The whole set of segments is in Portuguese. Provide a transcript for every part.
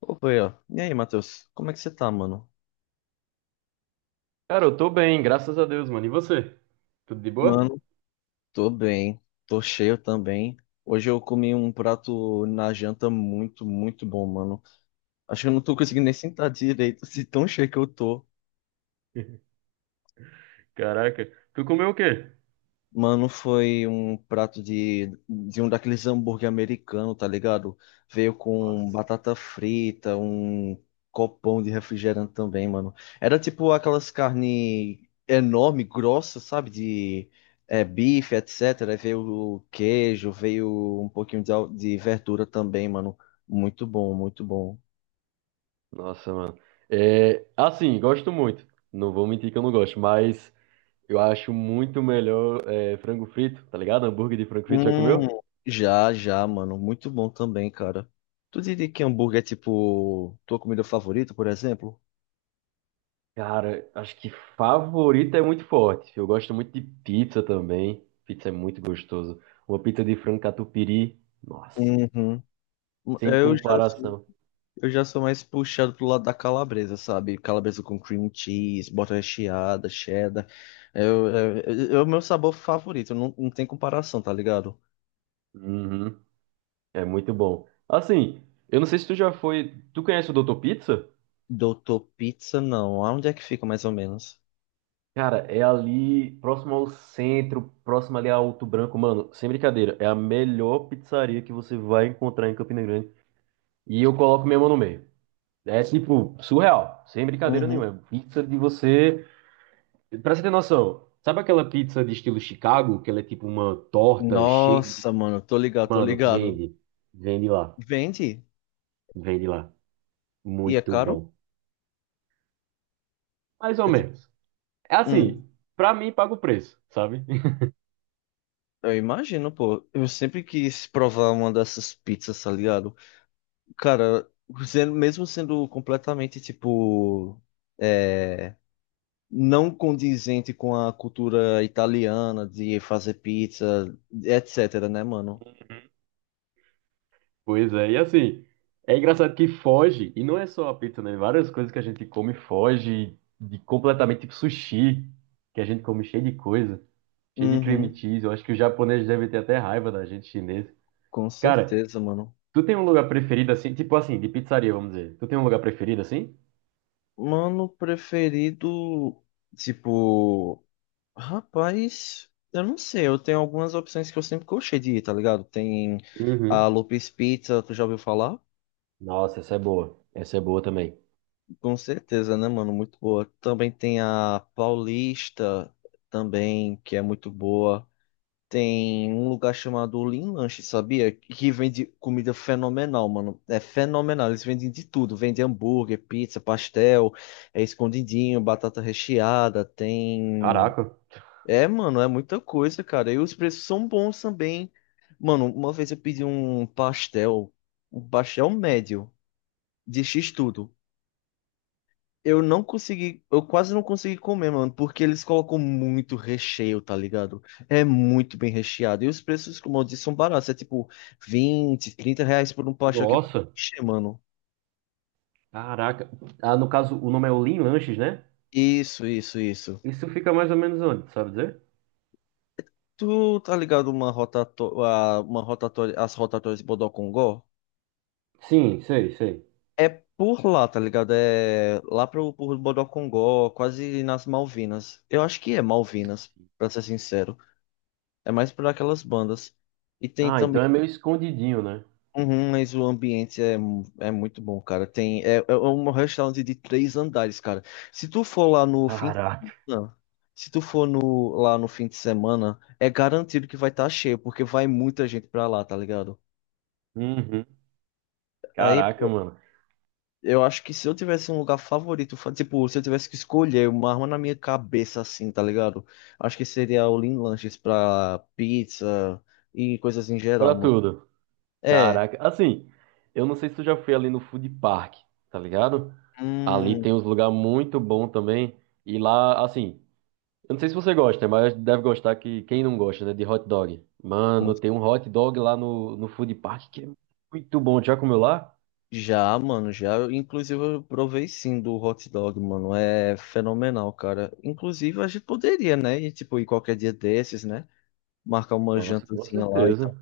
Opa, aí, ó. E aí, Matheus? Como é que você tá, mano? Cara, eu tô bem, graças a Deus, mano. E você? Tudo de boa? Mano, tô bem. Tô cheio também. Hoje eu comi um prato na janta muito, muito bom, mano. Acho que eu não tô conseguindo nem sentar direito, se tão cheio que eu tô. Caraca, tu comeu o quê? Mano, foi um prato de um daqueles hambúrguer americano, tá ligado? Veio com Nossa. batata frita, um copão de refrigerante também, mano. Era tipo aquelas carne enorme, grossa, sabe? De bife, etc. Aí veio o queijo, veio um pouquinho de, de verdura também, mano. Muito bom, muito bom. Nossa, mano. É, assim, gosto muito. Não vou mentir que eu não gosto, mas eu acho muito melhor frango frito, tá ligado? Hambúrguer de frango frito, já comeu? Hum, já, já, mano. Muito bom também, cara. Tu diria que hambúrguer é tipo tua comida favorita, por exemplo? Cara, acho que favorito é muito forte. Eu gosto muito de pizza também. Pizza é muito gostoso. Uma pizza de frango catupiry, nossa, Uhum. sem Eu já sou, comparação. eu já sou mais puxado pro lado da calabresa, sabe? Calabresa com cream cheese, bota recheada, cheddar. É o meu sabor favorito, não tem comparação, tá ligado? Uhum. É muito bom. Assim, eu não sei se tu já foi. Tu conhece o Doutor Pizza? Doutor Pizza, não. Aonde é que fica mais ou menos? Cara, é ali próximo ao centro, próximo ali ao Alto Branco. Mano, sem brincadeira, é a melhor pizzaria que você vai encontrar em Campina Grande. E eu coloco minha mão no meio. É tipo, surreal, sem brincadeira Uhum. nenhuma. É pizza de você. Pra você ter noção, sabe aquela pizza de estilo Chicago, que ela é tipo uma torta cheia. Nossa, mano, tô ligado, tô Mano, ligado. vende. Vende lá. Vende? Vende lá. E é Muito caro? bom. Mais ou É tipo, menos. É hum, assim, pra mim paga o preço, sabe? eu imagino, pô. Eu sempre quis provar uma dessas pizzas, tá ligado? Cara, mesmo sendo completamente, é, não condizente com a cultura italiana de fazer pizza, etc, né, mano? Pois é, e assim, é engraçado que foge, e não é só a pizza, né? Várias coisas que a gente come foge de completamente, tipo sushi, que a gente come cheio de coisa, cheio de cream Uhum, cheese. Eu acho que os japoneses devem ter até raiva da gente chinesa. com Cara, certeza, mano. tu tem um lugar preferido assim, tipo assim, de pizzaria, vamos dizer. Tu tem um lugar preferido assim? Mano preferido, tipo, rapaz, eu não sei, eu tenho algumas opções que eu sempre gostei de ir, tá ligado? Tem a Uhum. Lopes Pizza, tu já ouviu falar? Nossa, essa é boa. Essa é boa também. Com certeza, né, mano? Muito boa. Também tem a Paulista, também, que é muito boa. Tem um lugar chamado Lean Lanche, sabia? Que vende comida fenomenal, mano. É fenomenal. Eles vendem de tudo. Vendem hambúrguer, pizza, pastel, escondidinho, batata recheada. Tem. Caraca, É, mano, é muita coisa, cara. E os preços são bons também. Mano, uma vez eu pedi um pastel médio, de X tudo. Eu quase não consegui comer, mano, porque eles colocam muito recheio, tá ligado? É muito bem recheado. E os preços, como eu disse, são baratos. É tipo 20, 30 reais por um pastel que vai nossa, encher, mano. caraca. Ah, no caso, o nome é Olin Lanches, né? Isso, isso, isso. Isso fica mais ou menos onde, sabe dizer? Tu tá ligado uma rotatória, as rotatórias de Bodocongó? Sim, sei, sei. É por lá, tá ligado? É por Bodocongó, quase nas Malvinas. Eu acho que é Malvinas, pra ser sincero. É mais por aquelas bandas. E tem Ah, então também. é meio escondidinho, né? Uhum, mas é muito bom, cara. Tem, é um restaurante de três andares, cara. Se tu for lá no fim, Caraca. não. Se tu for lá no fim de semana, é garantido que vai estar cheio, porque vai muita gente pra lá, tá ligado? Uhum. Aí Caraca, pô, mano. eu acho que se eu tivesse um lugar favorito, tipo, se eu tivesse que escolher uma arma na minha cabeça, assim, tá ligado? Acho que seria o Lean Lanches pra pizza e coisas em geral, Pra mano. tudo. É, Caraca. Assim, eu não sei se tu já foi ali no Food Park, tá ligado? Ali hum, tem uns lugares muito bons também. E lá, assim, eu não sei se você gosta, mas deve gostar que quem não gosta, né, de hot dog. Mano, tem um hot dog lá no, no Food Park que é muito bom. Já comeu lá? Já, mano, já. Inclusive, eu provei sim do hot dog, mano. É fenomenal, cara. Inclusive, a gente poderia, né? E, tipo, ir qualquer dia desses, né? Marcar uma Nossa, com jantazinha lá e certeza. tal.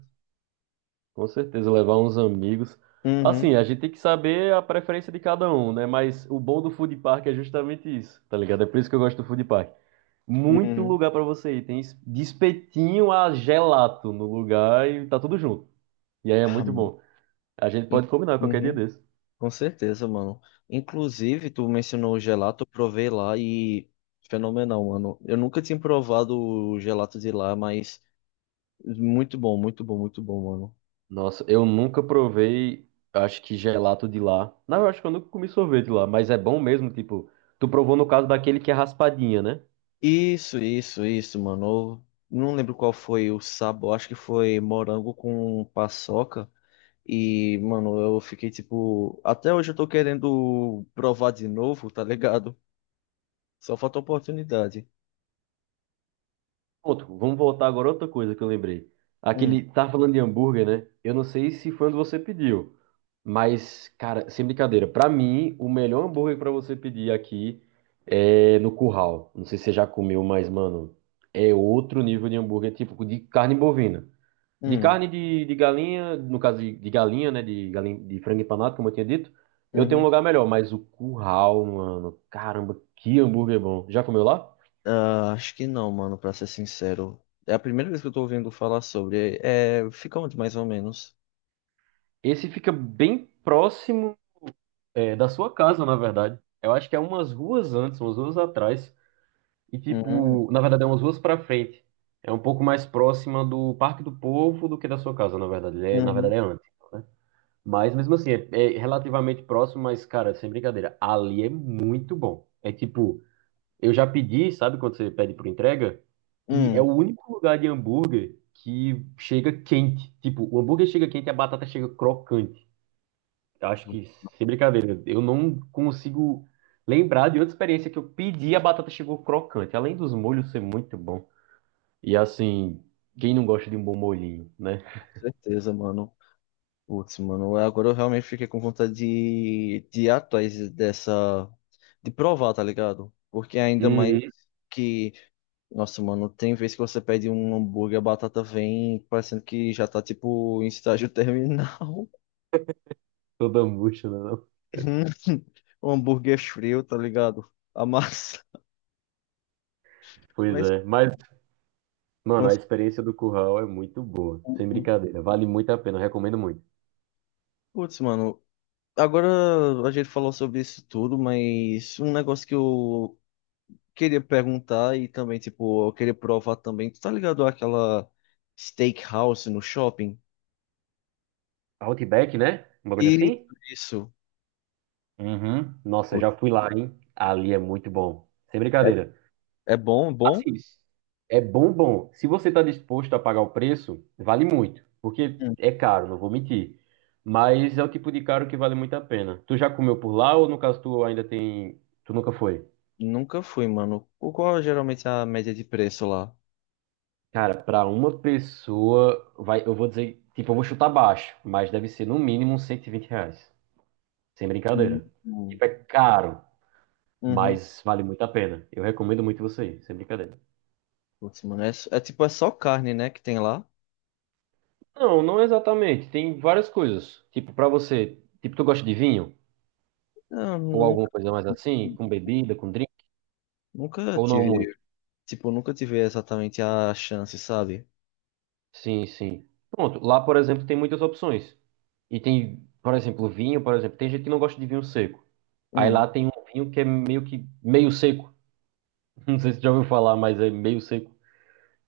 Com certeza, levar uns amigos. Uhum, Assim, a gente tem que saber a preferência de cada um, né? Mas o bom do food park é justamente isso, tá ligado? É por isso que eu gosto do food park. Muito uhum. lugar pra você ir. Tem de espetinho a gelato no lugar e tá tudo junto. E aí é Ah, muito mano. bom. A gente In- pode combinar qualquer dia Uhum, desse. com certeza, mano. Inclusive, tu mencionou o gelato, eu provei lá e fenomenal, mano. Eu nunca tinha provado o gelato de lá, mas muito bom, muito bom, muito bom, mano. Nossa, eu nunca provei, acho que gelato de lá. Não, eu acho que eu nunca comi sorvete lá, mas é bom mesmo, tipo, tu provou no caso daquele que é raspadinha, né? Isso, mano. Eu não lembro qual foi o sabor, acho que foi morango com paçoca. E, mano, eu fiquei tipo. Até hoje eu tô querendo provar de novo, tá ligado? Só falta oportunidade. Ponto. Vamos voltar agora a outra coisa que eu lembrei. Hum, Aquele, tá falando de hambúrguer, né? Eu não sei se foi onde você pediu, mas, cara, sem brincadeira, pra mim, o melhor hambúrguer pra você pedir aqui é no Curral. Não sei se você já comeu, mas, mano, é outro nível de hambúrguer, tipo de carne bovina. De hum, carne de galinha, no caso de galinha, né? De, galinha, de frango empanado, como eu tinha dito, eu tenho um uhum. lugar melhor, mas o Curral, mano, caramba, que hambúrguer bom. Já comeu lá? Ah, acho que não, mano, pra ser sincero. É a primeira vez que eu tô ouvindo falar sobre. É, fica onde mais ou menos? Esse fica bem próximo. É, da sua casa, na verdade. Eu acho que é umas ruas antes, umas ruas atrás. E, Uhum, tipo, na verdade, é umas ruas pra frente. É um pouco mais próxima do Parque do Povo do que da sua casa, na verdade. Ele é, na uhum, verdade, é antes, né? Mas, mesmo assim, é relativamente próximo, mas, cara, sem brincadeira, ali é muito bom. É tipo, eu já pedi, sabe, quando você pede por entrega? E é hum, o único lugar de hambúrguer que chega quente. Tipo, o hambúrguer chega quente e a batata chega crocante. Eu acho que, sem brincadeira, eu não consigo lembrar de outra experiência que eu pedi e a batata chegou crocante, além dos molhos ser muito bom. E assim, quem não gosta de um bom molhinho, né? com certeza, mano. Putz, mano, agora eu realmente fiquei com vontade de ir atrás dessa. De provar, tá ligado? Porque ainda mais Uhum. que. Nossa, mano, tem vez que você pede um hambúrguer, a batata vem parecendo que já tá, tipo, em estágio terminal. Toda murcha, né? Não? Um hambúrguer frio, tá ligado? A massa. Pois Mas, é. Mas, mano, não a sei. experiência do curral é muito boa, sem brincadeira. Vale muito a pena, eu recomendo muito. Putz, mano. Agora a gente falou sobre isso tudo, mas um negócio que eu queria perguntar e também, tipo, eu queria provar também. Tu tá ligado àquela steakhouse no shopping? Outback, né? Um bagulho Isso, assim? isso. Uhum. Nossa, Putz, já fui lá, hein? Ali é muito bom. Sem é, brincadeira. é bom, é bom? Assim, é bom, bom. Se você está disposto a pagar o preço, vale muito, porque Hum. é caro, não vou mentir. Mas é o tipo de caro que vale muito a pena. Tu já comeu por lá ou no caso tu ainda tem, tu nunca foi? Nunca fui, mano. O qual é geralmente a média de preço lá? Cara, para uma pessoa, vai, eu vou dizer, tipo, eu vou chutar baixo, mas deve ser no mínimo uns R$ 120. Sem Hum. brincadeira. Hum. Tipo, é caro, Uhum. mas vale muito a pena. Eu recomendo muito você ir, sem brincadeira. Putz, mano, é tipo, é só carne, né, que tem lá? Não, não exatamente. Tem várias coisas. Tipo, pra você, tipo, tu gosta de vinho? Eu Ou alguma nunca, coisa mais assim, com bebida, com drink, nunca ou não tive, muito? tipo, nunca tive exatamente a chance, sabe? Sim, sim. Pronto, lá, por exemplo, tem muitas opções. E tem, por exemplo, vinho, por exemplo, tem gente que não gosta de vinho seco. Aí Hum. lá tem um vinho que é meio que meio seco. Não sei se você já ouviu falar, mas é meio seco.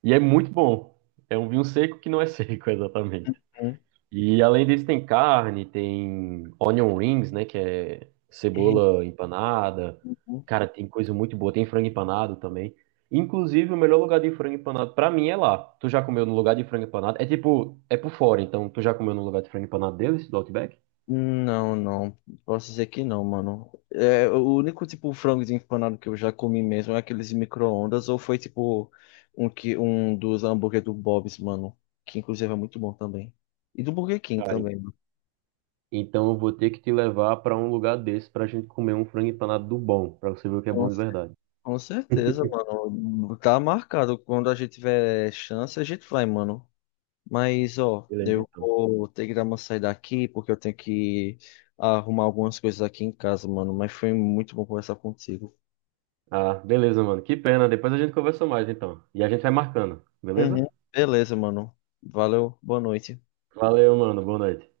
E é muito bom. É um vinho seco que não é seco, exatamente. Uhum. E além disso tem carne, tem onion rings, né, que é É, cebola empanada. uhum. Cara, tem coisa muito boa, tem frango empanado também. Inclusive, o melhor lugar de frango empanado pra mim é lá. Tu já comeu no lugar de frango empanado? É tipo, é por fora, então tu já comeu no lugar de frango empanado deles, do Outback? Não, não. Posso dizer que não, mano. É, o único tipo frango empanado que eu já comi mesmo é aqueles micro-ondas, ou foi tipo um dos hambúrguer do Bob's, mano. Que inclusive é muito bom também. E do Burger King Cara, também, mano. então eu vou ter que te levar pra um lugar desse pra gente comer um frango empanado do bom, pra você ver o que é Com, bom de cer- verdade. com certeza, mano. Tá marcado. Quando a gente tiver chance, a gente vai, mano. Mas, ó, Beleza, eu então. vou ter que dar uma saída aqui, porque eu tenho que arrumar algumas coisas aqui em casa, mano. Mas foi muito bom conversar contigo. Ah, beleza, mano. Que pena. Depois a gente conversa mais, então. E a gente vai marcando, Uhum. beleza? Beleza, mano. Valeu, boa noite. Valeu, mano. Boa noite.